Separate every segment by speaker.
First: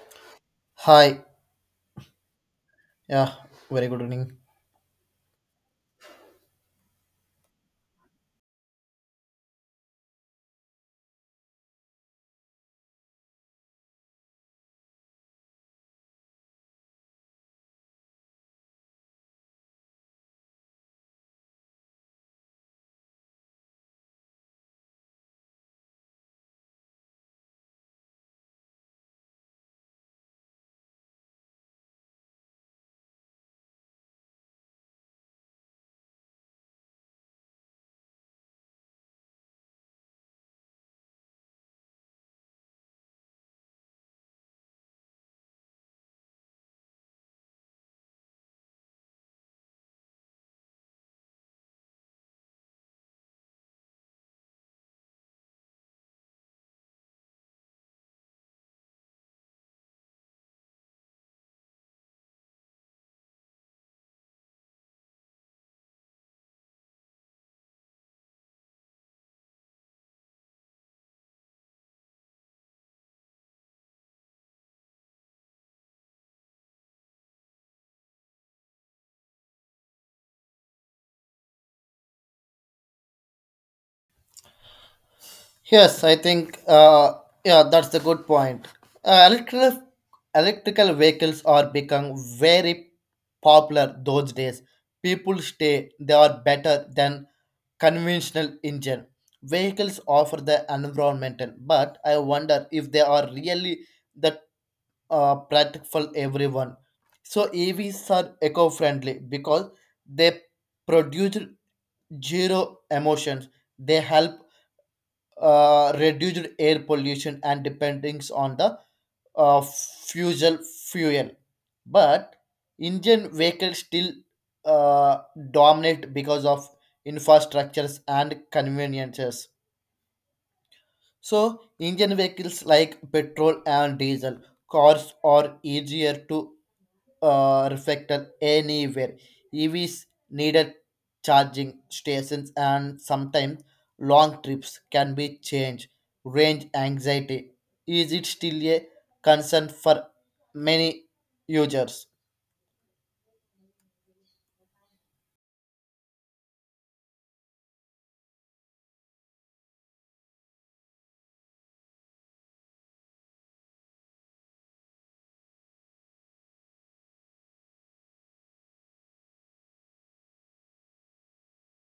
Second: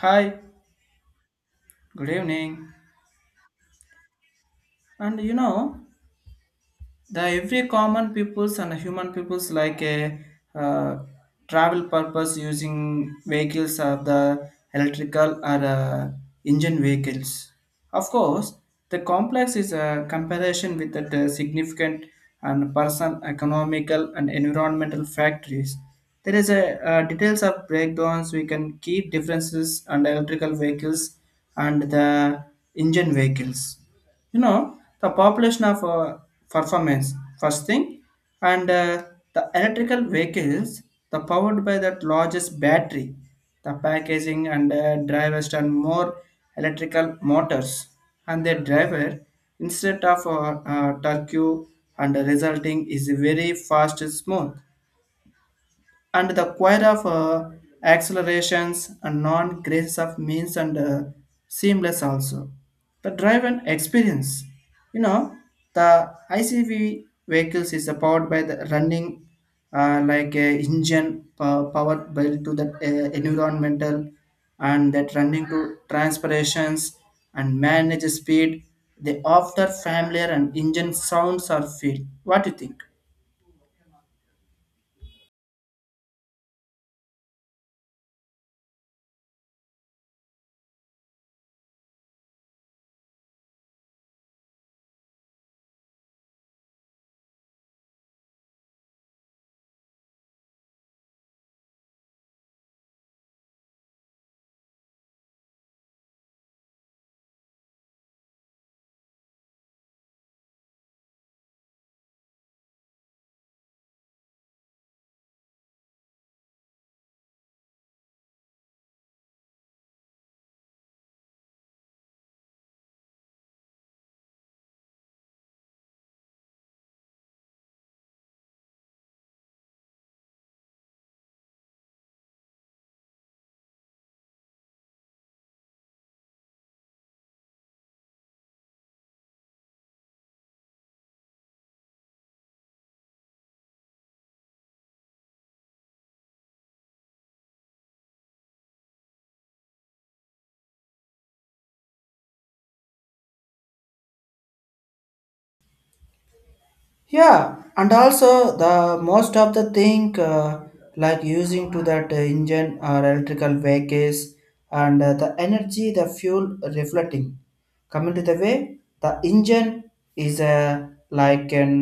Speaker 1: Hi,
Speaker 2: Hi.
Speaker 1: good evening.
Speaker 2: Yeah, very good evening.
Speaker 1: And you know, the every common peoples and human peoples like a uh, travel purpose using vehicles or the electrical or engine vehicles. Of course, the complex is a comparison with the significant and person economical and environmental factors. There is a details of breakdowns. We can keep differences and electrical vehicles and the engine vehicles, you know, the population of performance first thing and the electrical vehicles the powered by that largest battery, the packaging and drivers and more electrical motors and their driver instead of turkey, and the resulting is very fast and smooth, and the choir of accelerations and non-graces of means and seamless also. The drive and experience, you know, the ICV vehicles is powered by the running like a engine powered by to the environmental and that running to transpirations and manage speed. They offer familiar and engine sounds or feel. What do you think?
Speaker 2: Yes, I think yeah, that's the good point. Uh, electrical electrical vehicles are become very popular those days. People say they are better than conventional engine. Vehicles offer the environmental, but I wonder if they are really that practical for everyone. So EVs are eco-friendly because they produce zero emotions. They help reduce air pollution and dependence on the fusel fuel. But Indian vehicles still uh, dominate because of infrastructures and conveniences. So Indian vehicles like petrol and diesel cars are easier to reflector anywhere. EVs needed charging stations and sometimes long trips can be changed. Range anxiety is it still a concern for many users?
Speaker 1: Yeah, and also the most of the thing like using to that engine or electrical vehicles and the energy, the fuel reflecting coming to the way the engine is a like an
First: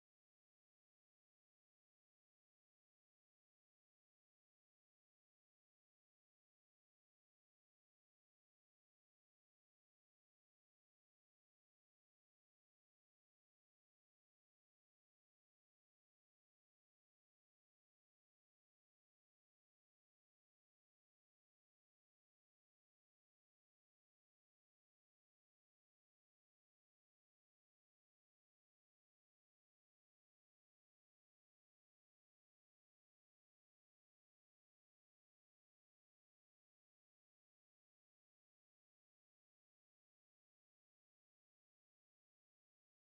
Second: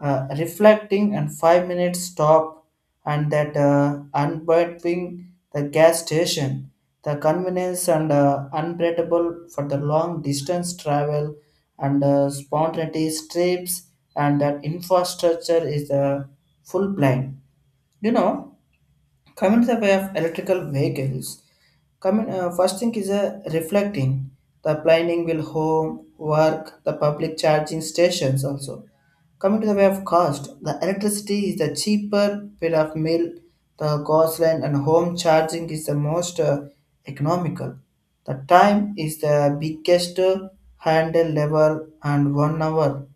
Speaker 1: reflecting and 5 minute stop and that unbinding the gas station, the convenience and unbeatable for the long distance travel and spontaneous trips, and that infrastructure is a full blind, you know, coming to the way of electrical vehicles. Coming, first thing is a reflecting. The planning will home, work, the public charging stations also. Coming to the way of cost, the electricity is the cheaper bit of mill the gasoline, and home charging is the most economical. The time is the biggest handle level and one hour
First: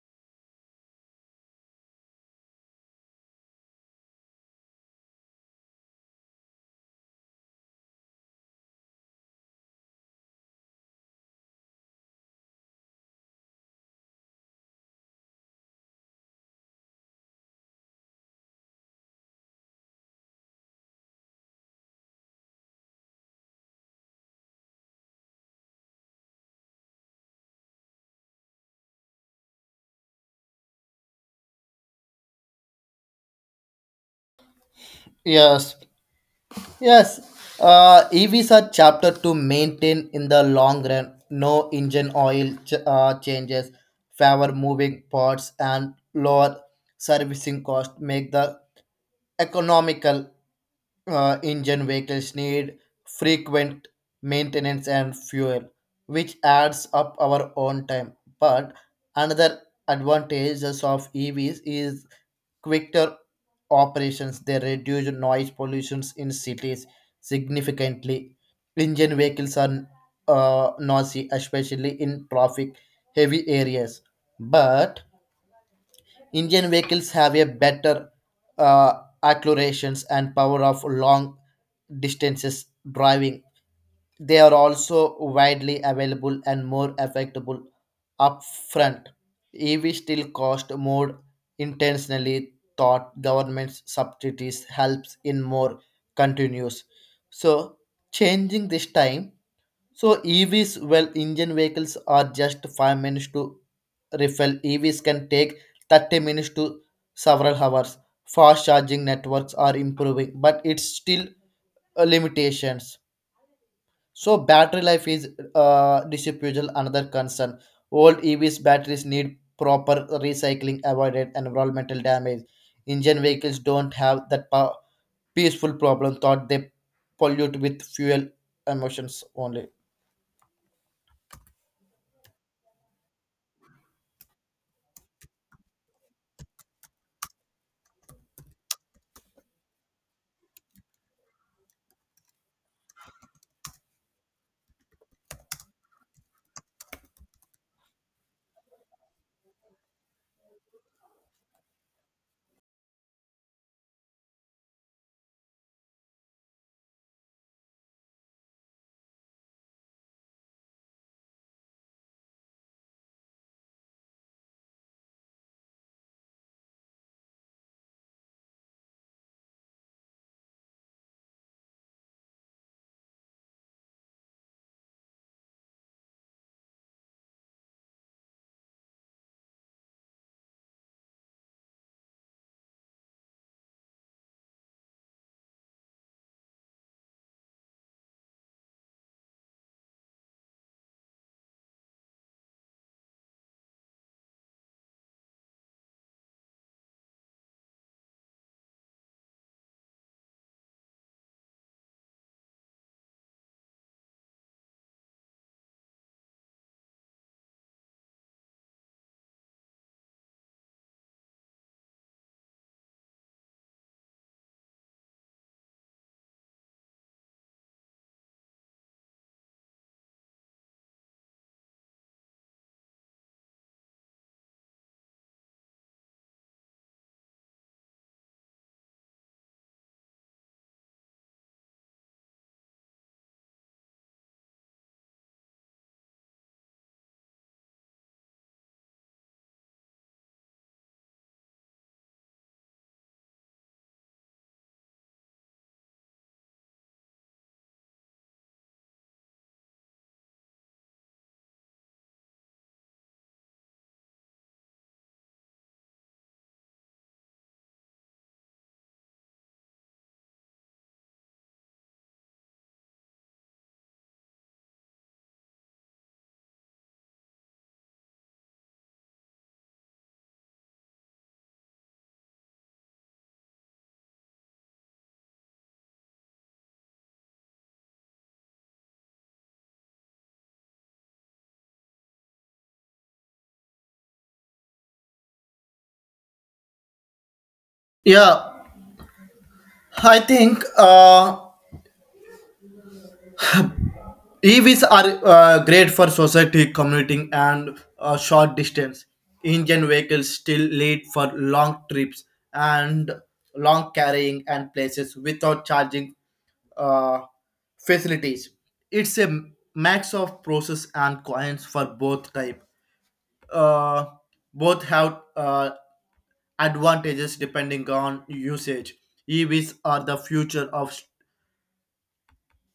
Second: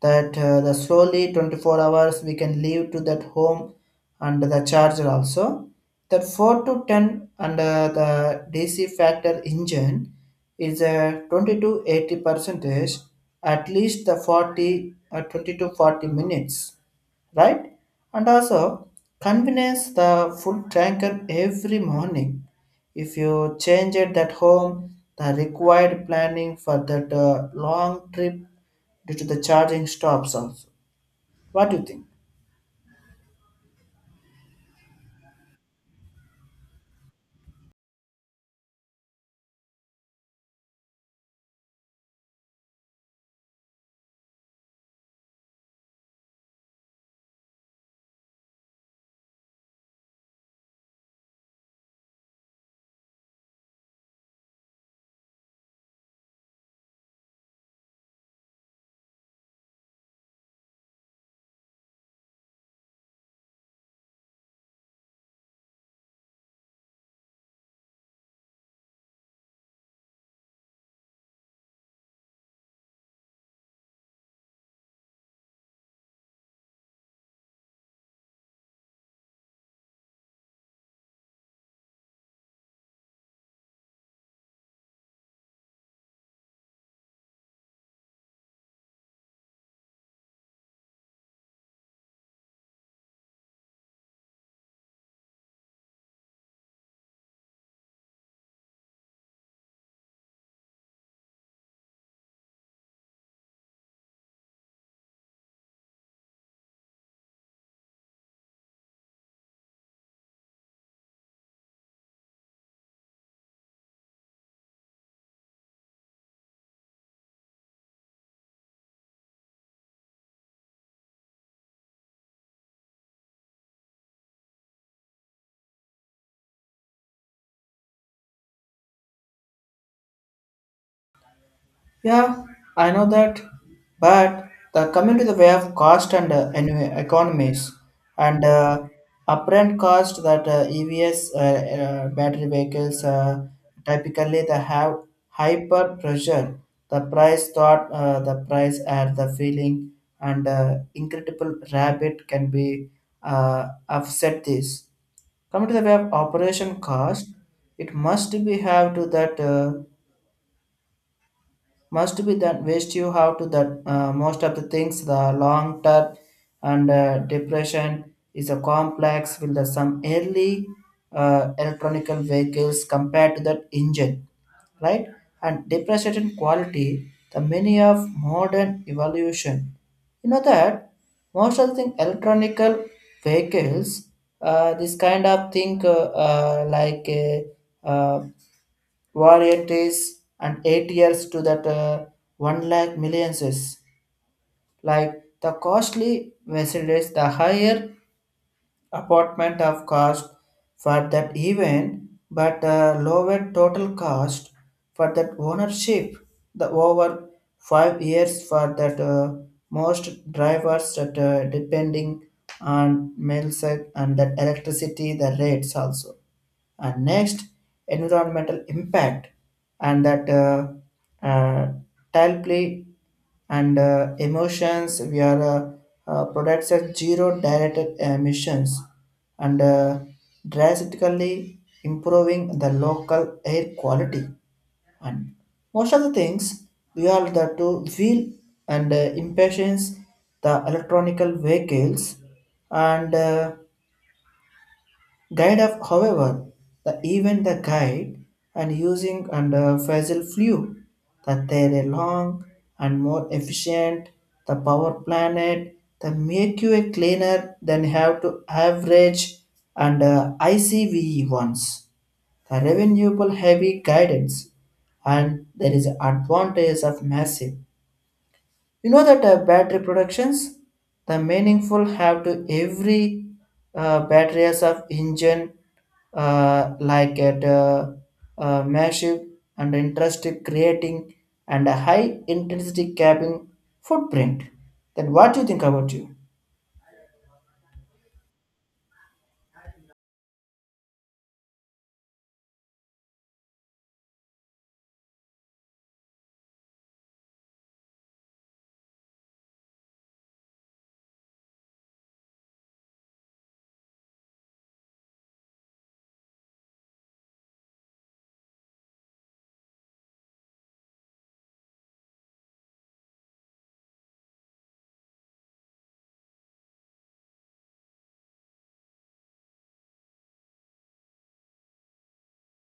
Speaker 1: that the slowly 24 hours we can leave to that home, and the charger also that 4 to 10 under the dc factor engine is a 20 to 80 percentage, at least the 40, 20 to 40 minutes, right? And also convenience, the full tanker every morning, if you change it at home the required planning for that long trip due to the charging stops also. What do you think?
Speaker 2: Yes, yes. EVs are chapter to maintain in the long run. No engine oil changes, favor moving parts, and lower servicing cost make the economical engine vehicles need frequent maintenance and fuel, which adds up our own time. But another advantages of EVs is quicker operations. They reduce noise pollutions in cities significantly. Engine vehicles are noisy, especially in traffic heavy areas. But Indian vehicles have a better uh, accelerations and power of long distances driving. They are also widely available and more affordable upfront. EV still cost more intentionally thought government subsidies helps in more continues. So changing this time so EVs, well, Indian vehicles are just 5 minutes to refill. EVs can take 30 minutes to several hours. Fast charging networks are improving, but it's still limitations. So battery life is disapproval another concern. Old EVs batteries need proper recycling, avoided environmental damage. Indian vehicles don't have that peaceful problem. Thought they pollute with fuel emissions only.
Speaker 1: Yeah, I know that, but the coming to the way of cost and anyway, economies and upfront cost that EVs battery vehicles typically they have hyper pressure. The price thought the price at the feeling and incredible rabbit can be offset this. Coming to the way of operation cost, it must be have to that. Must be that waste you have to that most of the things the long term and depression is a complex with the some early electronic vehicles compared to that engine, right? And depreciation quality, the many of modern evolution, you know that most of the thing electronic vehicles, this kind of thing uh, like uh, uh, varieties and 8 years to that one lakh millions is like the costly Mercedes, the higher apartment of cost for that event, but lower total cost for that ownership. The over 5 years for that most drivers that depending on mail site and that electricity the rates also, and next environmental impact and that uh, tile play and emotions we are products at zero directed emissions and drastically improving the local air quality, and most of the things we are the two wheel and impatience the electronical vehicles and died of, however, the event the guide and using and Faisal flew, that they are a long and more efficient the power planet the make you a cleaner than have to average and ICVE ones the renewable heavy guidance, and there is advantage of massive, you know that battery productions, the meaningful have to every battery of engine like at massive and interested creating and a high intensity cabin footprint. Then what do you think about you?
Speaker 2: Yeah, I think EVs are great for society, commuting, and short distance. Indian vehicles still lead for long trips and long carrying and places without charging uh, facilities. It's a max of process and coins for both type. Uh, both have advantages depending on usage. EVs are the future of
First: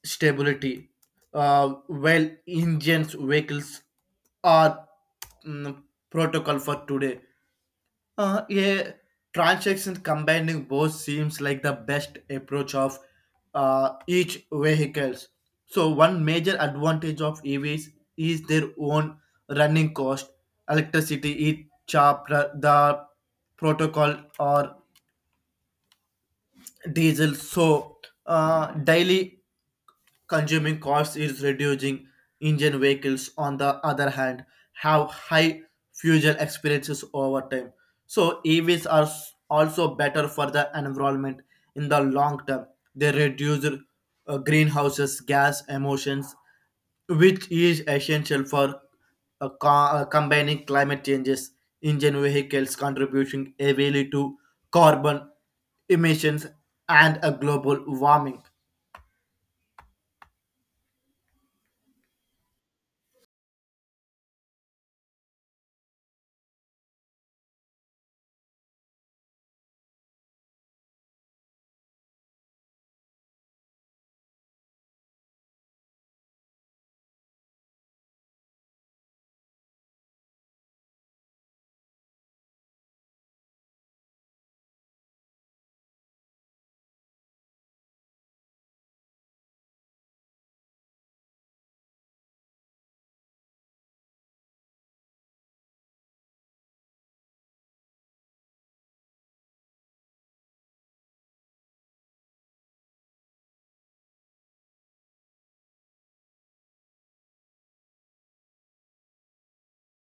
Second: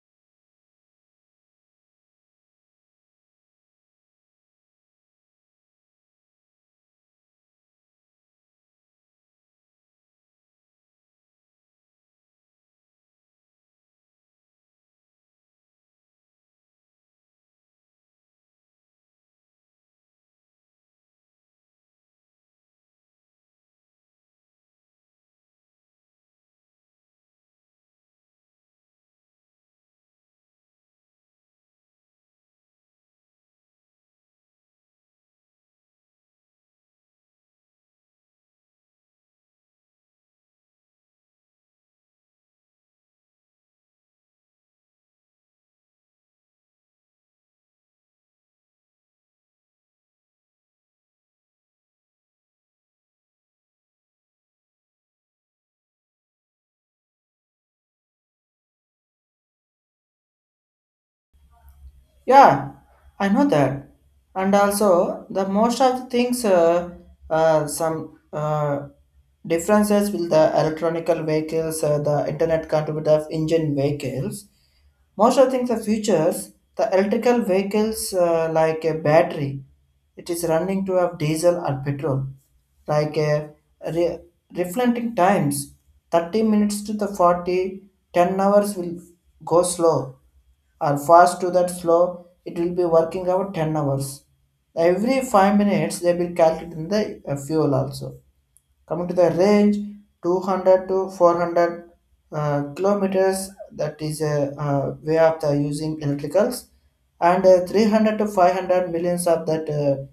Speaker 2: stability. Well, engines vehicles are mm, protocol for today. A transaction combining both seems like the best approach of each vehicles. So one major advantage of EVs is their own running cost. Electricity is cheaper the protocol or diesel. So daily consuming costs is reducing. Engine vehicles, on the other hand, have high fuel experiences over time. So EVs are also better for the environment in the long term. They reduce greenhouses gas emissions, which is essential for uh, co- combining climate changes. Engine vehicles contributing heavily to carbon emissions and a global warming.
Speaker 1: Yeah, I know that. And also, the most of the things, some differences with the electronical vehicles, the internet connected of engine vehicles, most of the things the futures the electrical vehicles like a battery, it is running to have diesel or petrol, like a re- reflecting times 30 minutes to the 40 10 hours will go slow or fast to that slow, it will be working about 10 hours, every 5 minutes they will calculate in the fuel also. Coming to the range, 200 to 400 kilometers that is a way of the using electricals, and 300 to 500 millions of that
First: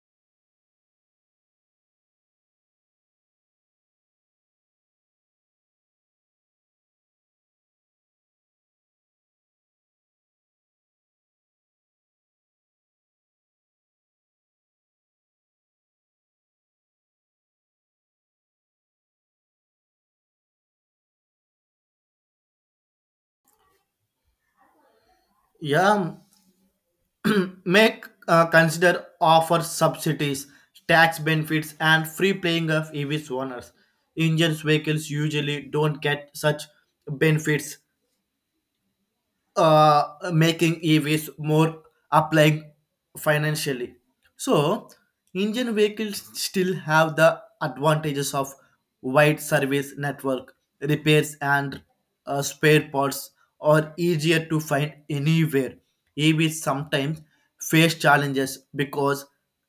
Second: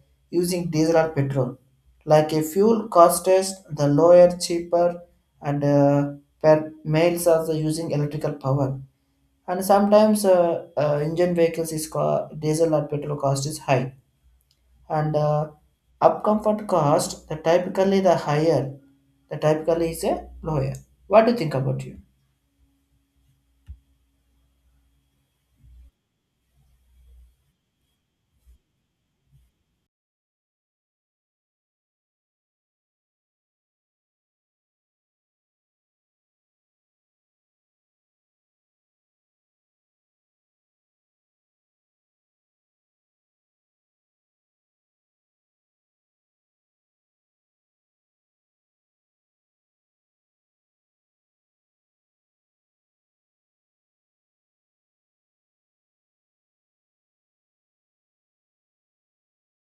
Speaker 1: using diesel or petrol, like a fuel cost is the lower cheaper, and per miles of the using electrical power, and sometimes engine vehicles is diesel or petrol cost is high and upcomfort cost the typically the higher, the typically is a lower. What do you think about you?
Speaker 2: Yeah, make consider offer subsidies, tax benefits, and free playing of EVs owners. Engines vehicles usually don't get such benefits making EVs more applying financially. So, Indian vehicles still have the advantages of wide service network, repairs and spare parts are easier to find anywhere. EVs sometimes face challenges because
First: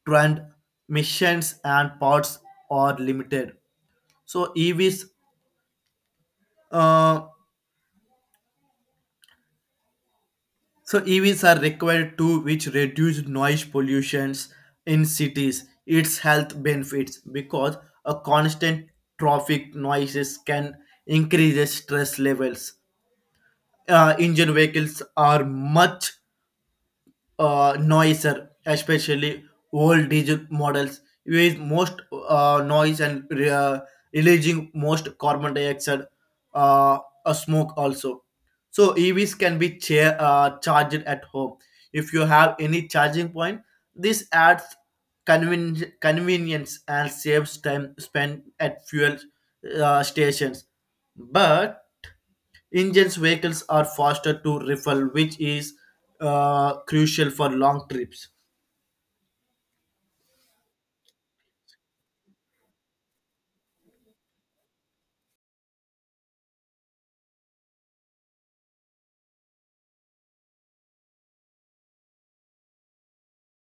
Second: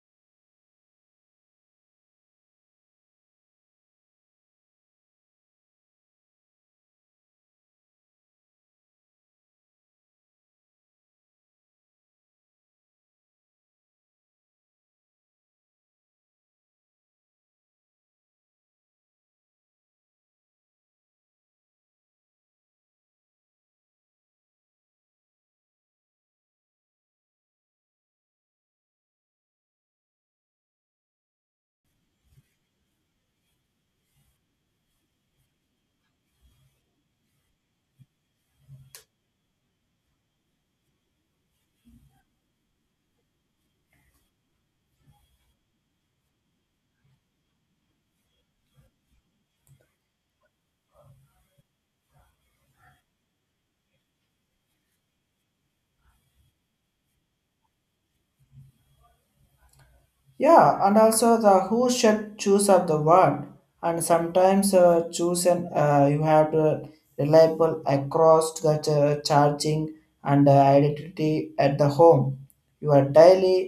Speaker 2: transmissions and parts are limited. So EVs uh, So EVs are required to which reduce noise pollutions in cities, its health benefits because a constant traffic noises can increase the stress levels. Engine vehicles are much noiser, especially old diesel models, with most noise and releasing most carbon dioxide uh, smoke also. So EVs can be charged at home. If you have any charging point, this adds convenience and saves time spent at fuel stations. But Engines vehicles are faster to refill, which is crucial for long trips.
Speaker 1: Yeah, and also the who should choose of the word, and sometimes choose an you have to reliable across the charging and identity at the home. You are daily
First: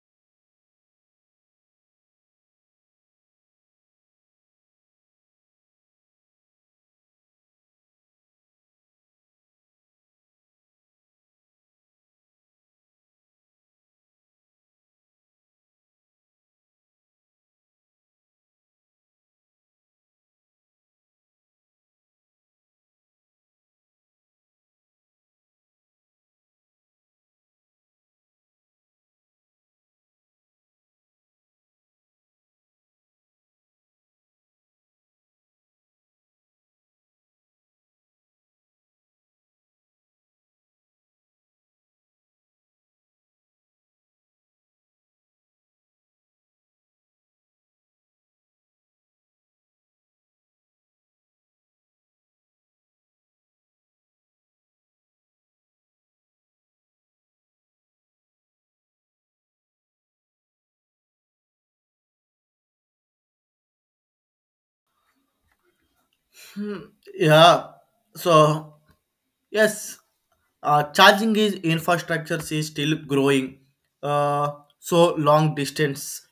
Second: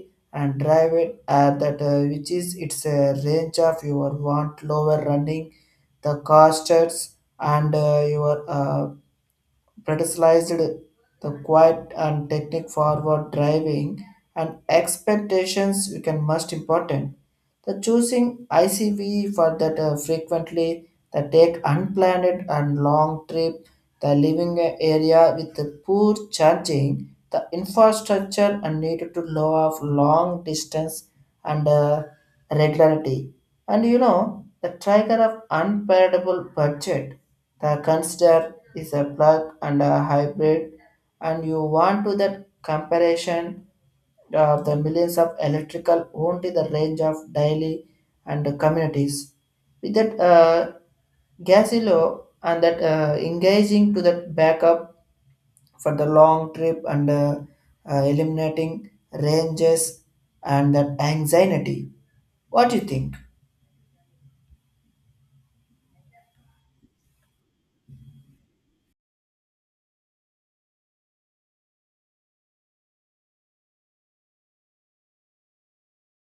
Speaker 1: and drive it at that which is its a range of your want lower running the costs and your criticized the quiet and technique forward driving and expectations become most important. The choosing ICV for that frequently the take unplanned and long trip, the living area with the poor charging, the infrastructure and needed to lower of long distance and regularity. And you know, the trigger of unpayable budget, the consider is a and a hybrid, and you want to that comparison of the millions of electrical only the range of daily and communities with that gasillo and that engaging to that backup for the long trip and eliminating ranges and that anxiety. What do you think?
Speaker 2: Yeah. So yes, charging is infrastructure is still growing. Uh, so long distance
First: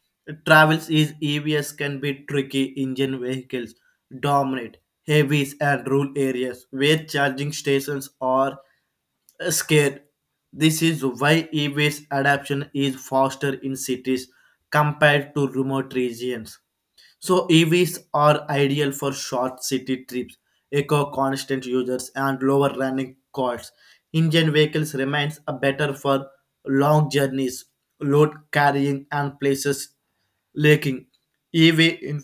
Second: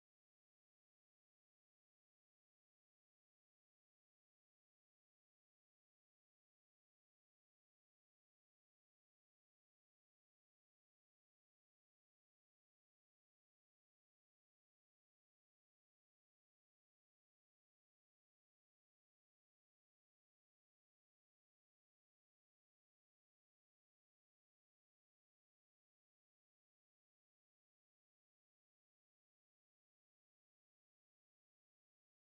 Speaker 2: travels is EVs can be tricky. Engine vehicles dominate heavies and rural areas where charging stations are scared. This is why e-waste adoption is faster in cities compared to remote regions. So EVs are ideal for short city trips, eco constant users and lower running costs. Engine vehicles remains a better for long journeys, load carrying and places lacking. EV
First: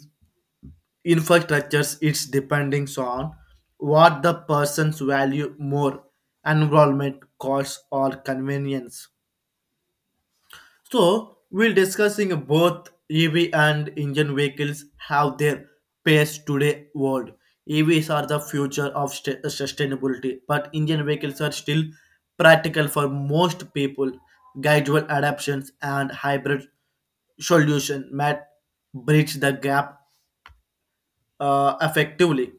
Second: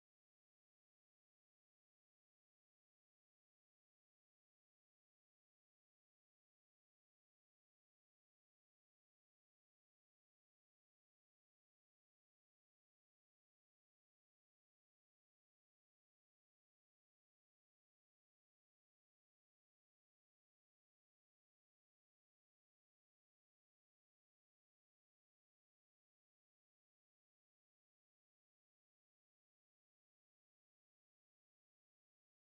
Speaker 2: infrastructures, it's depending on what the persons value more enrollment cost or convenience. So we'll discussing both EV and engine vehicles have their pace today world. EVs are the future of sustainability, but engine vehicles are still practical for most people. Gradual adaptations and hybrid solution might bridge the gap effectively.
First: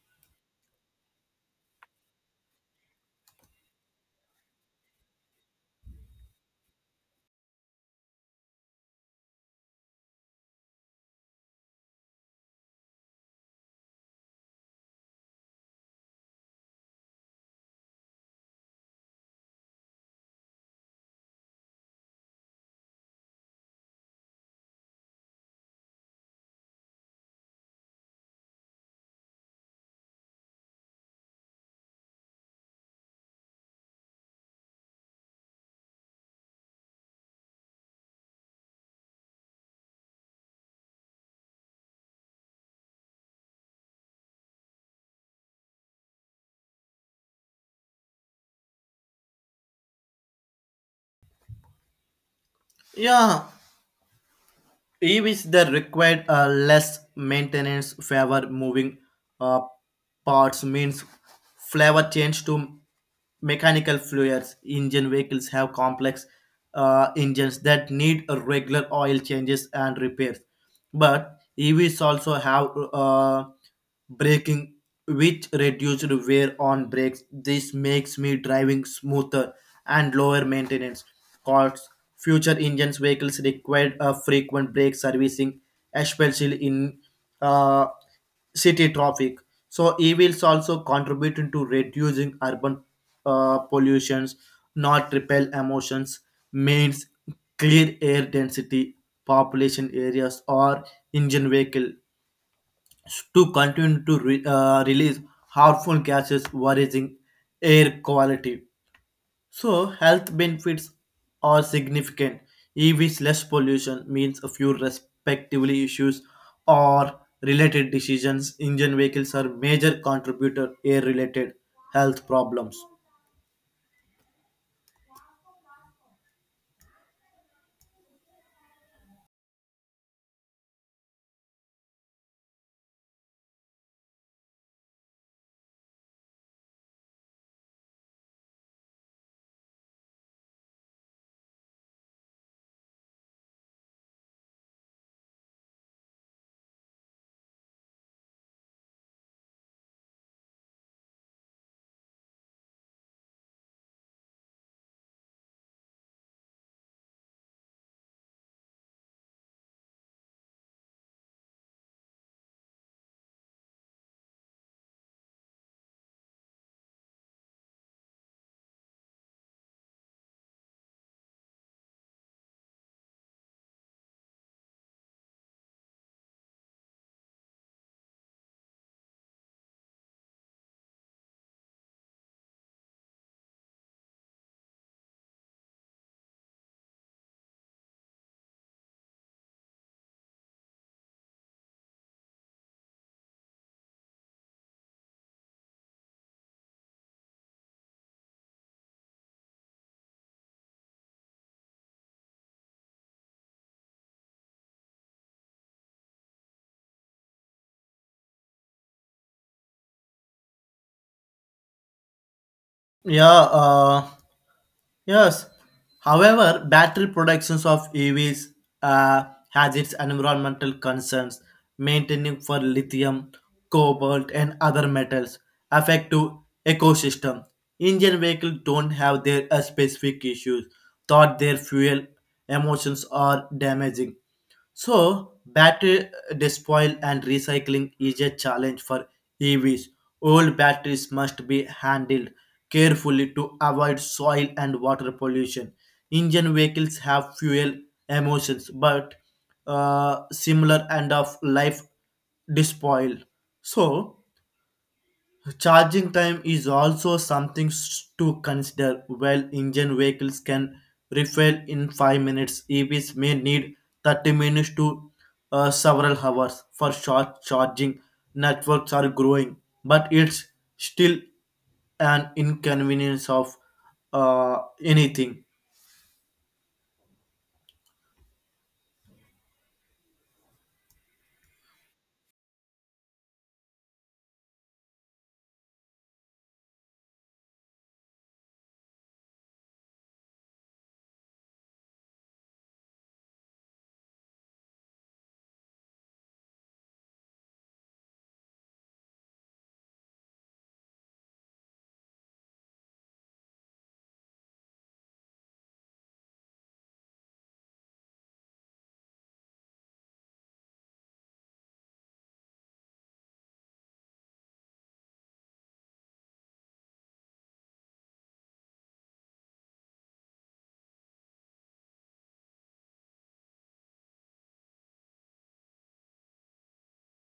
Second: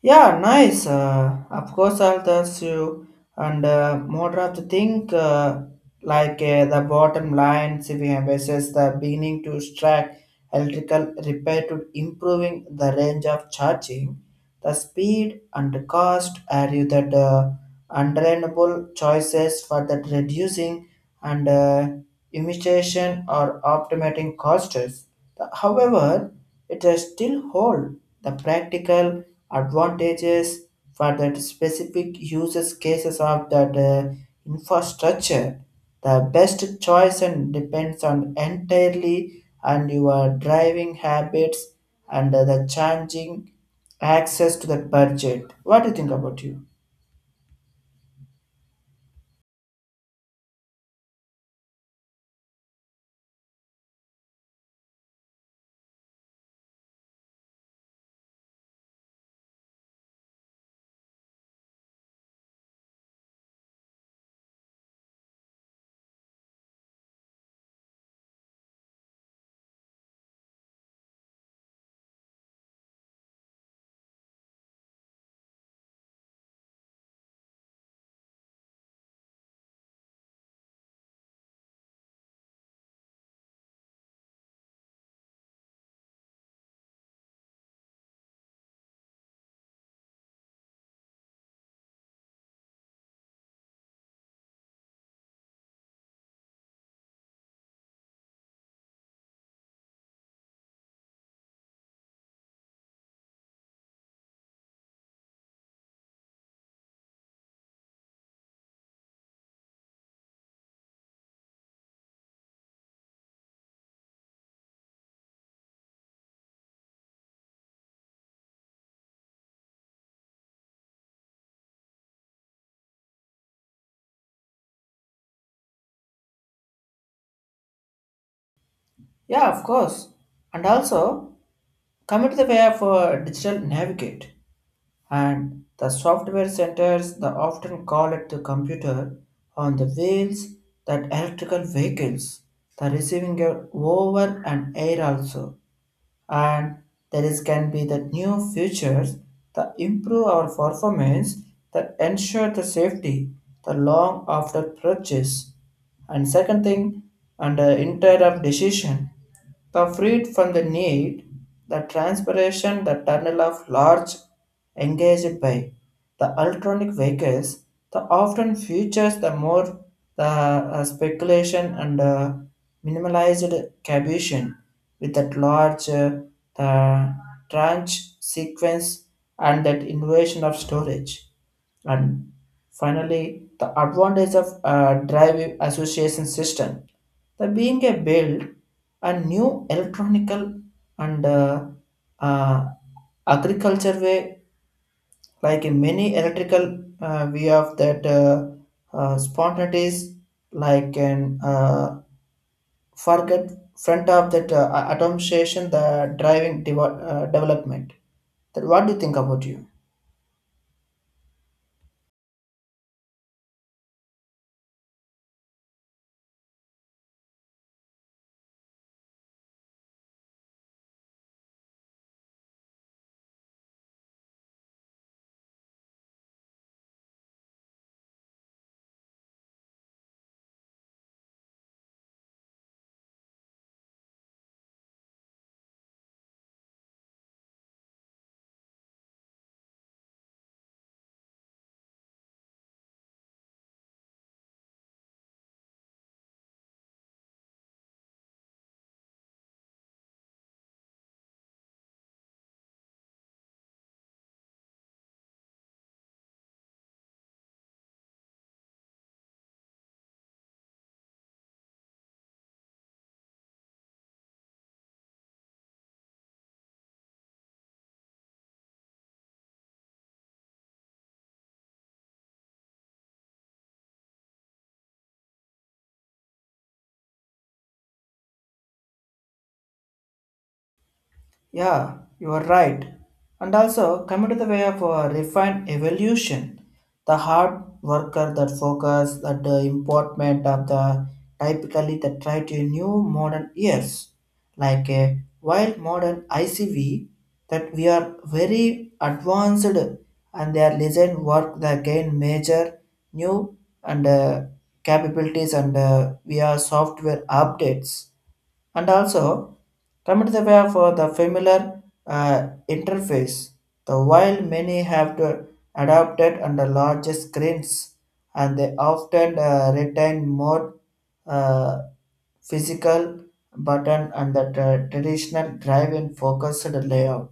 Speaker 1: Yeah, nice. Of course, I'll test you. And more of the thing, the bottom line, CVM versus the beginning to strike electrical repair to improving the range of charging, the speed and the cost are you that undeniable choices for that reducing and imitation or optimating costs. However, it does still hold the practical advantages for that specific users cases of that infrastructure. The best choice and depends on entirely on your driving habits and the changing access to the budget. What do you think about you?
Speaker 2: Yeah, EVs that required less maintenance, favor moving uh, parts means flavor change to mechanical fluids. Engine vehicles have complex engines that need a regular oil changes and repairs. But EVs also have uh, braking which reduced wear on brakes. This makes me driving smoother and lower maintenance costs. Future engines vehicles required a frequent brake servicing, especially in uh, city traffic. So e-wheels also contributing to reducing urban pollutions not repel emissions means clear air density population areas or engine vehicle to continue to release harmful gases worrying air quality. So health benefits are significant. EVs less pollution means a few respectively issues or related decisions. Engine vehicles are major contributor air related health problems.
Speaker 1: Yeah, of course. And also, come to the way of digital navigate, and the software centers the often call it the computer on the wheels, that electrical vehicles the receiving a over and air also, and there is can be the new features that improve our performance, that ensure the safety the long after purchase. And second thing, under inter of decision the freed from the need, the transpiration, the tunnel of large engaged by the electronic vehicles, the often features the more the speculation and minimalized cavitation with that large the tranche sequence and that invasion of storage. And finally, the advantage of drive association system, the being a build a new electronical and uh, agriculture way, like in many electrical way of that spontaneous, like an forget front of that atomization, the driving development. That, what do you think about you?
Speaker 2: Yeah, uh, yes. However, battery productions of EVs uh, has its environmental concerns, maintaining for lithium, cobalt, and other metals affect to ecosystem. Indian vehicles don't have their specific issues, thought their fuel emotions are damaging. So, battery despoil and recycling is a challenge for EVs. Old batteries must be handled carefully to avoid soil and water pollution. Engine vehicles have fuel emissions, but similar end of life despoil. So, charging time is also something to consider. While engine vehicles can refill in 5 minutes, EVs may need 30 minutes to several hours for short charging. Networks are growing, but it's still an inconvenience of uh, anything.
Speaker 1: Yeah, you are right. And also, coming to the way of refined evolution, the hard worker that focus at the important of the typically that try to new modern ears, like a wild modern ICV, that we are very advanced and their design work that gain major new and capabilities and via software updates. And also, come to the way for the familiar interface. The while many have to adapted under larger screens, and they often retain more uh, physical button and the traditional driving focused layout.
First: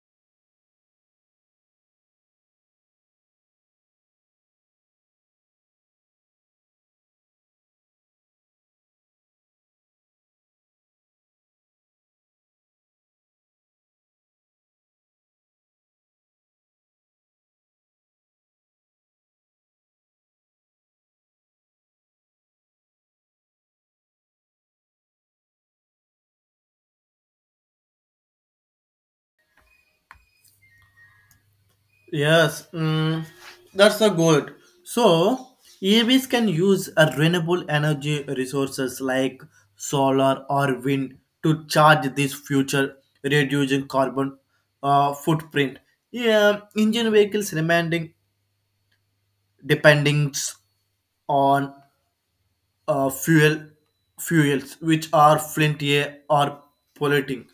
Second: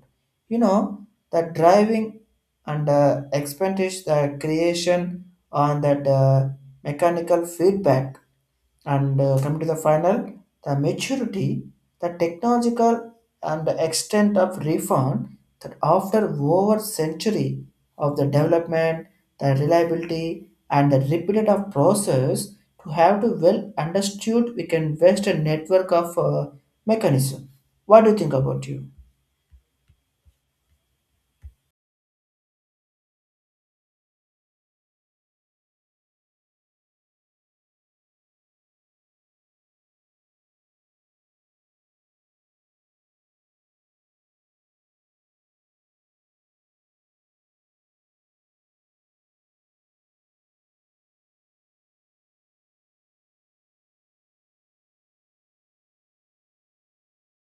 Speaker 1: You know, the driving and expendish the creation on that mechanical feedback, and coming to the final, the maturity, the technological and the extent of reform that after over century of the development, the reliability and the repeated of process to have to well understood we can invest a network of mechanism. What do you think about you?
Speaker 2: Yes, that's a good. So, EVs can use a renewable energy resources like solar or wind to charge this future, reducing carbon footprint. Yeah, engine vehicles remaining dependence on uh, fuel fuels which are flinty or polluting.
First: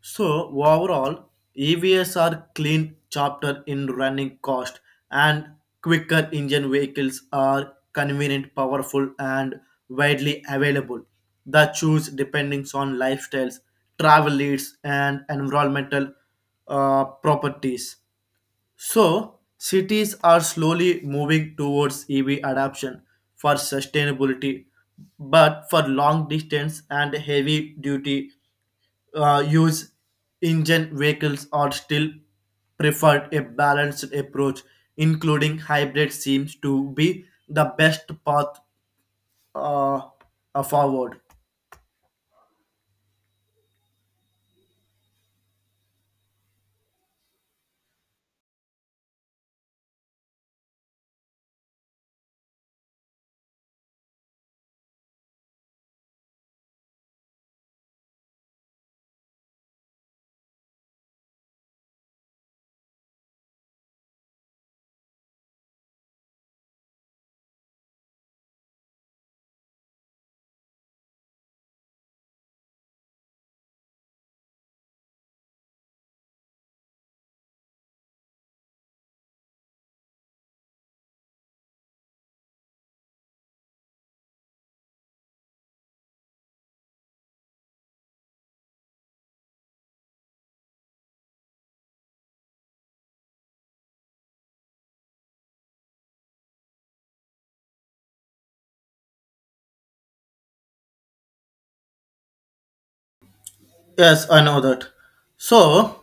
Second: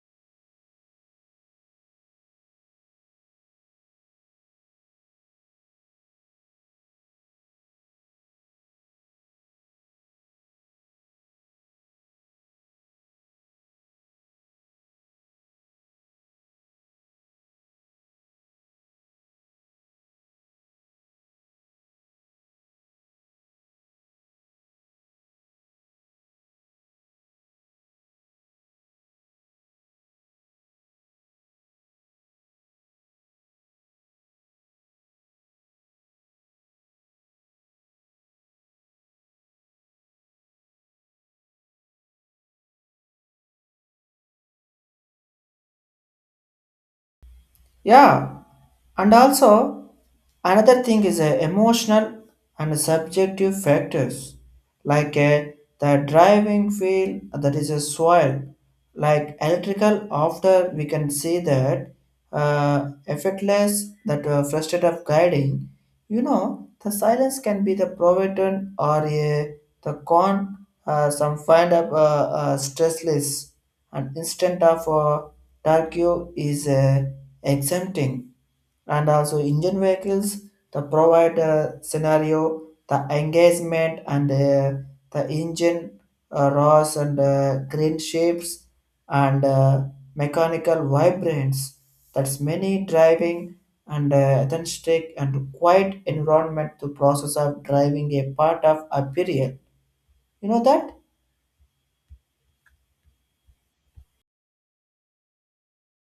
Speaker 2: So overall, EVs are clean chapter in running cost and quicker engine vehicles are convenient, powerful and widely available. The choose depending on lifestyles, travel needs and environmental properties. So, cities are slowly moving towards EV adoption for sustainability, but for long distance and heavy duty use, engine vehicles are still preferred. A balanced approach, including hybrid, seems to be the best path uh, forward.
Speaker 1: Yeah, and also, another thing is emotional and subjective factors like the driving wheel that is a soil, like electrical. After we can see that effortless that frustrated of guiding, you know, the silence can be the provident or a the con. Some find up stressless and instant of turkey is exempting, and also engine vehicles the provide scenario the engagement and the engine raws and green shapes and mechanical vibrance, that's many driving and authentic and quiet environment to process of driving a part of apparel, you know that.
Speaker 2: Yes, I know that. So,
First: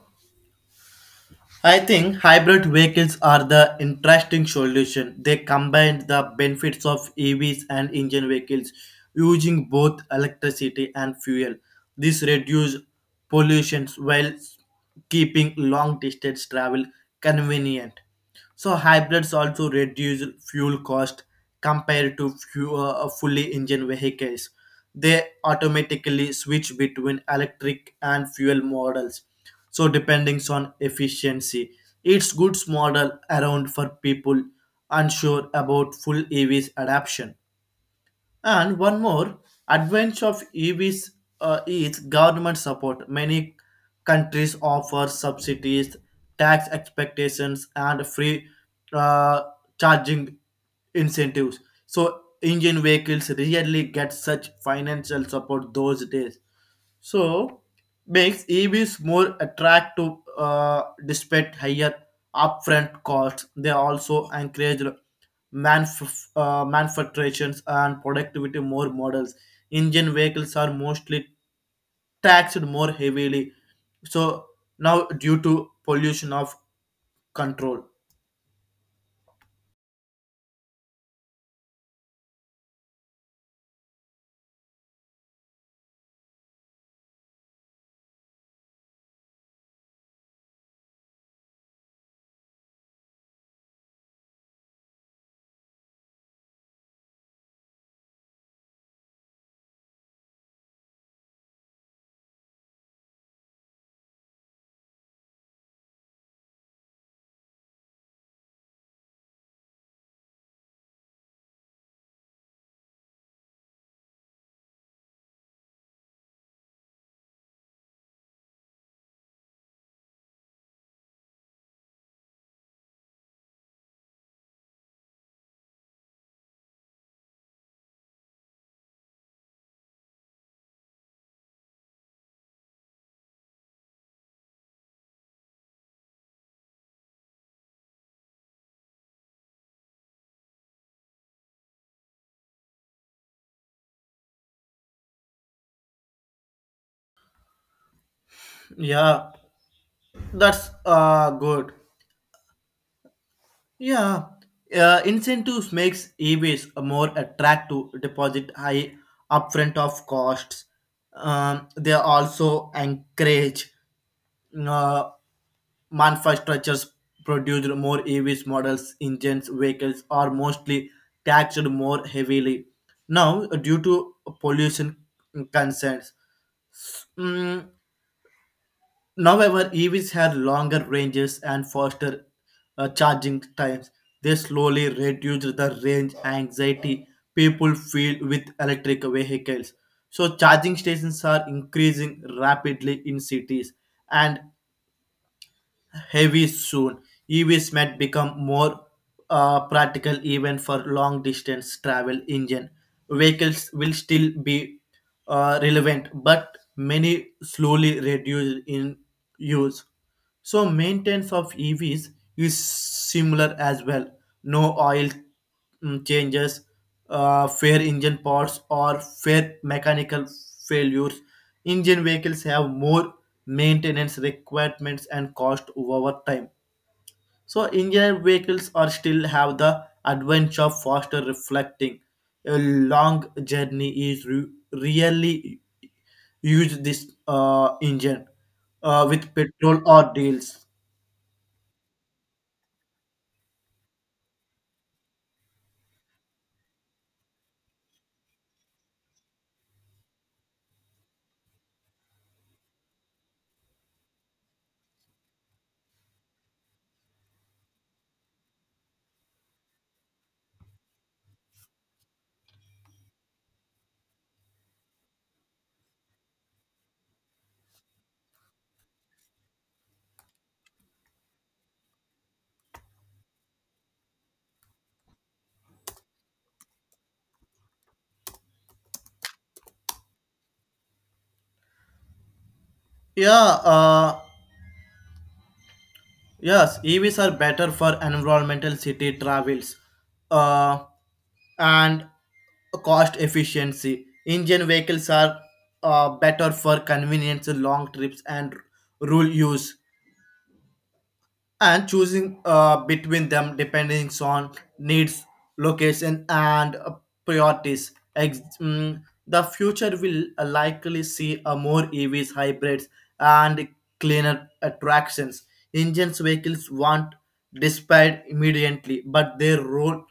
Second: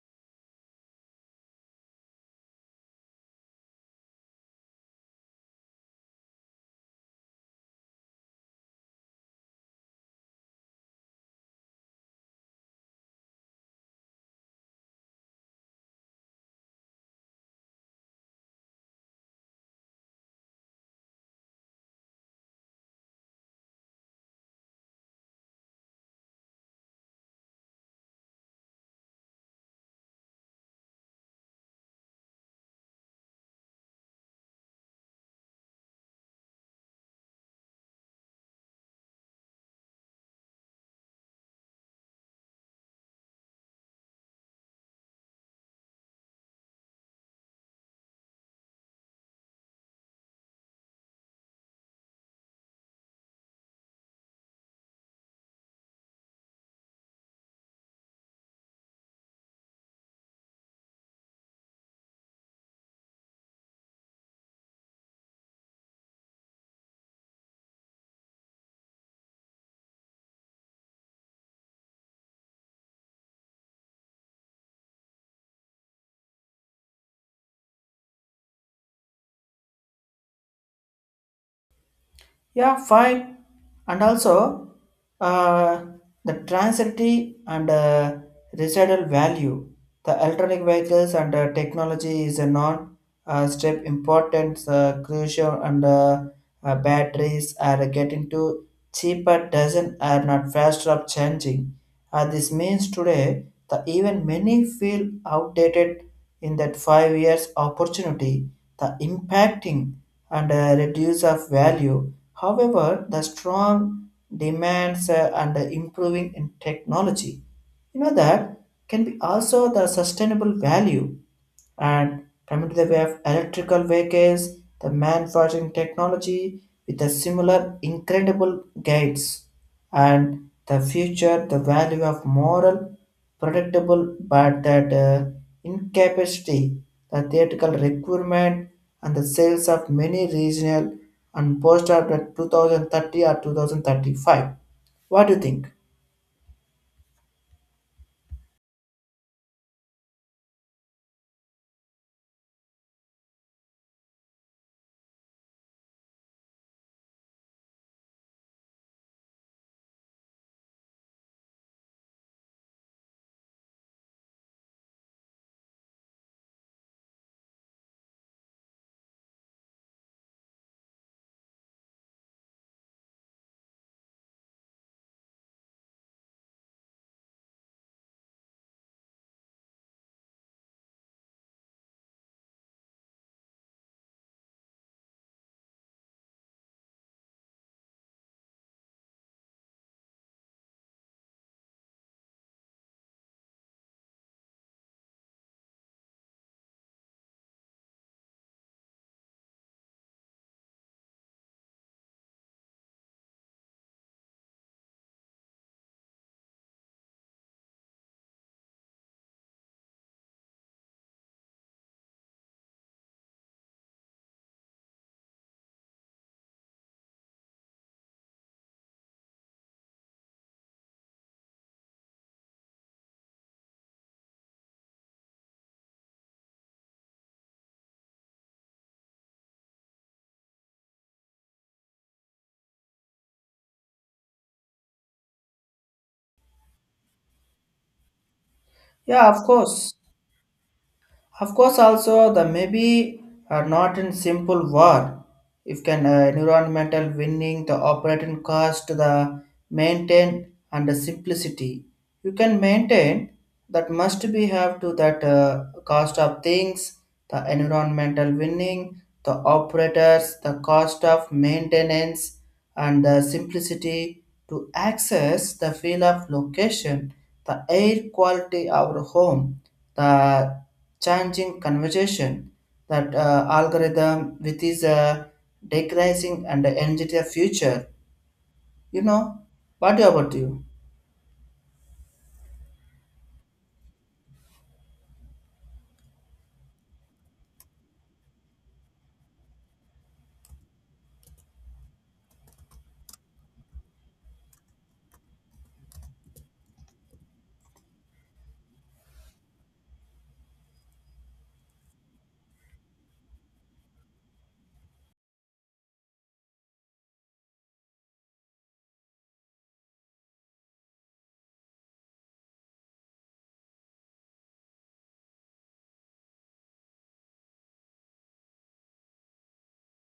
Speaker 2: I think hybrid vehicles are the interesting solution. They combine the benefits of EVs and engine vehicles using both electricity and fuel. This reduces pollution while keeping long distance travel convenient. So hybrids also reduce fuel cost compared to fully engine vehicles. They automatically switch between electric and fuel models. So depending on efficiency, it's goods model around for people unsure about full EVs adoption. And one more advantage of EVs is government support. Many countries offer subsidies, tax expectations, and free uh, charging incentives. So Indian vehicles really get such financial support those days so makes EVs more attractive despite higher upfront costs. They also encourage manufacturers and productivity more models. Indian vehicles are mostly taxed more heavily. So now due to pollution of control.
Speaker 1: Yeah, fine. And also, uh, the transity and residual value, the electronic vehicles and technology is a non-step importance, crucial, and batteries are getting to cheaper, doesn't are not faster of changing. This means today, the even many feel outdated in that 5 years opportunity, the impacting and a reduce of value. However, the strong demands and the improving in technology, you know that, can be also the sustainable value, and coming to the way of electrical vehicles, the manufacturing technology with the similar incredible gains, and the future, the value of moral, predictable, but that incapacity, the theatrical requirement and the sales of many regional and post after 2030 or 2035. What do you think?
Speaker 2: Yeah, that's good. Yeah, incentives makes EVs more attractive to deposit high upfront of costs. They also encourage uh, manufacturers produced more EVs models, engines, vehicles are mostly taxed more heavily. Now, due to pollution concerns, Mm, now, however, EVs had longer ranges and faster charging times. They slowly reduced the range anxiety people feel with electric vehicles. So, charging stations are increasing rapidly in cities, and heavy soon. EVs might become more practical even for long distance travel engine. Vehicles will still be relevant, but many slowly reduce in use. So maintenance of EVs is similar as well. No oil changes, fair engine parts, or fair mechanical failures. Engine vehicles have more maintenance requirements and cost over time. So engine vehicles are still have the advantage of faster reflecting. A long journey is really use this engine
Speaker 1: Yeah,
Speaker 2: with
Speaker 1: of
Speaker 2: petrol
Speaker 1: course.
Speaker 2: or diesels.
Speaker 1: Of course, also the maybe are not in simple war. If can environmental winning, the operating cost, the maintain and the simplicity, you can maintain that must be have to that cost of things, the environmental winning, the operators, the cost of maintenance, and the simplicity to access the feel of location, the air quality our home, the changing conversation that algorithm with is decreasing and energy the future, you know, what about you?
Speaker 2: Yeah, uh, yes, EVs are better for environmental city travels uh, and cost efficiency. Engine vehicles are better for convenience, long trips, and rural use and choosing between them depending on needs, location, and priorities. The future will likely see a more EVs, hybrids, and cleaner attractions. Engines vehicles won't despite immediately, but their role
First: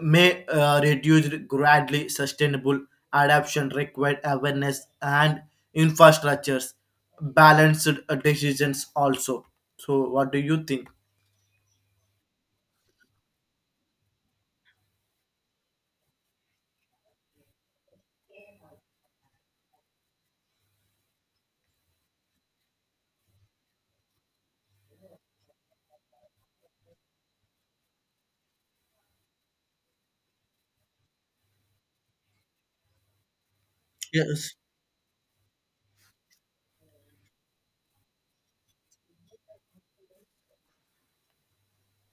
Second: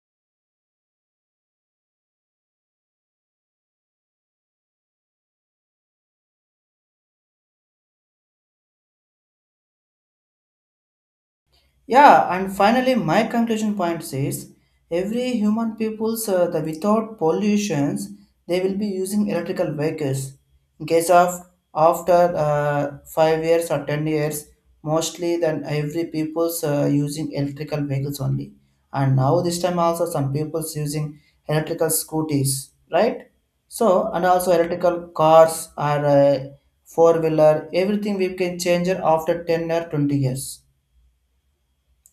Speaker 2: may reduce gradually sustainable adaptation required awareness and infrastructures balanced decisions also. So what do you think?
Speaker 1: Yeah, and finally, my conclusion point says every human people's the without pollutions, they will be using electrical vehicles. In case of after 5 years or 10 years, mostly then every people's using electrical vehicles only. And now this time also some people's using electrical scooters, right? So and also
Speaker 2: Yes.
Speaker 1: electrical cars or four wheeler, everything we can change it after 10 or 20 years.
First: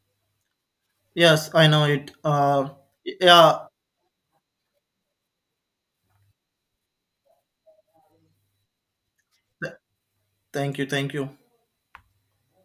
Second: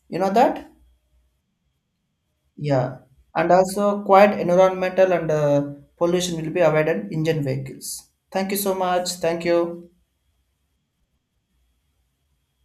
Speaker 1: You know that?
Speaker 2: Yes, I know it,
Speaker 1: Yeah, and
Speaker 2: yeah.
Speaker 1: also quiet environmental and pollution will be avoided in engine vehicles. Thank you so much. Thank
Speaker 2: th-
Speaker 1: you.
Speaker 2: Thank you. Thank you.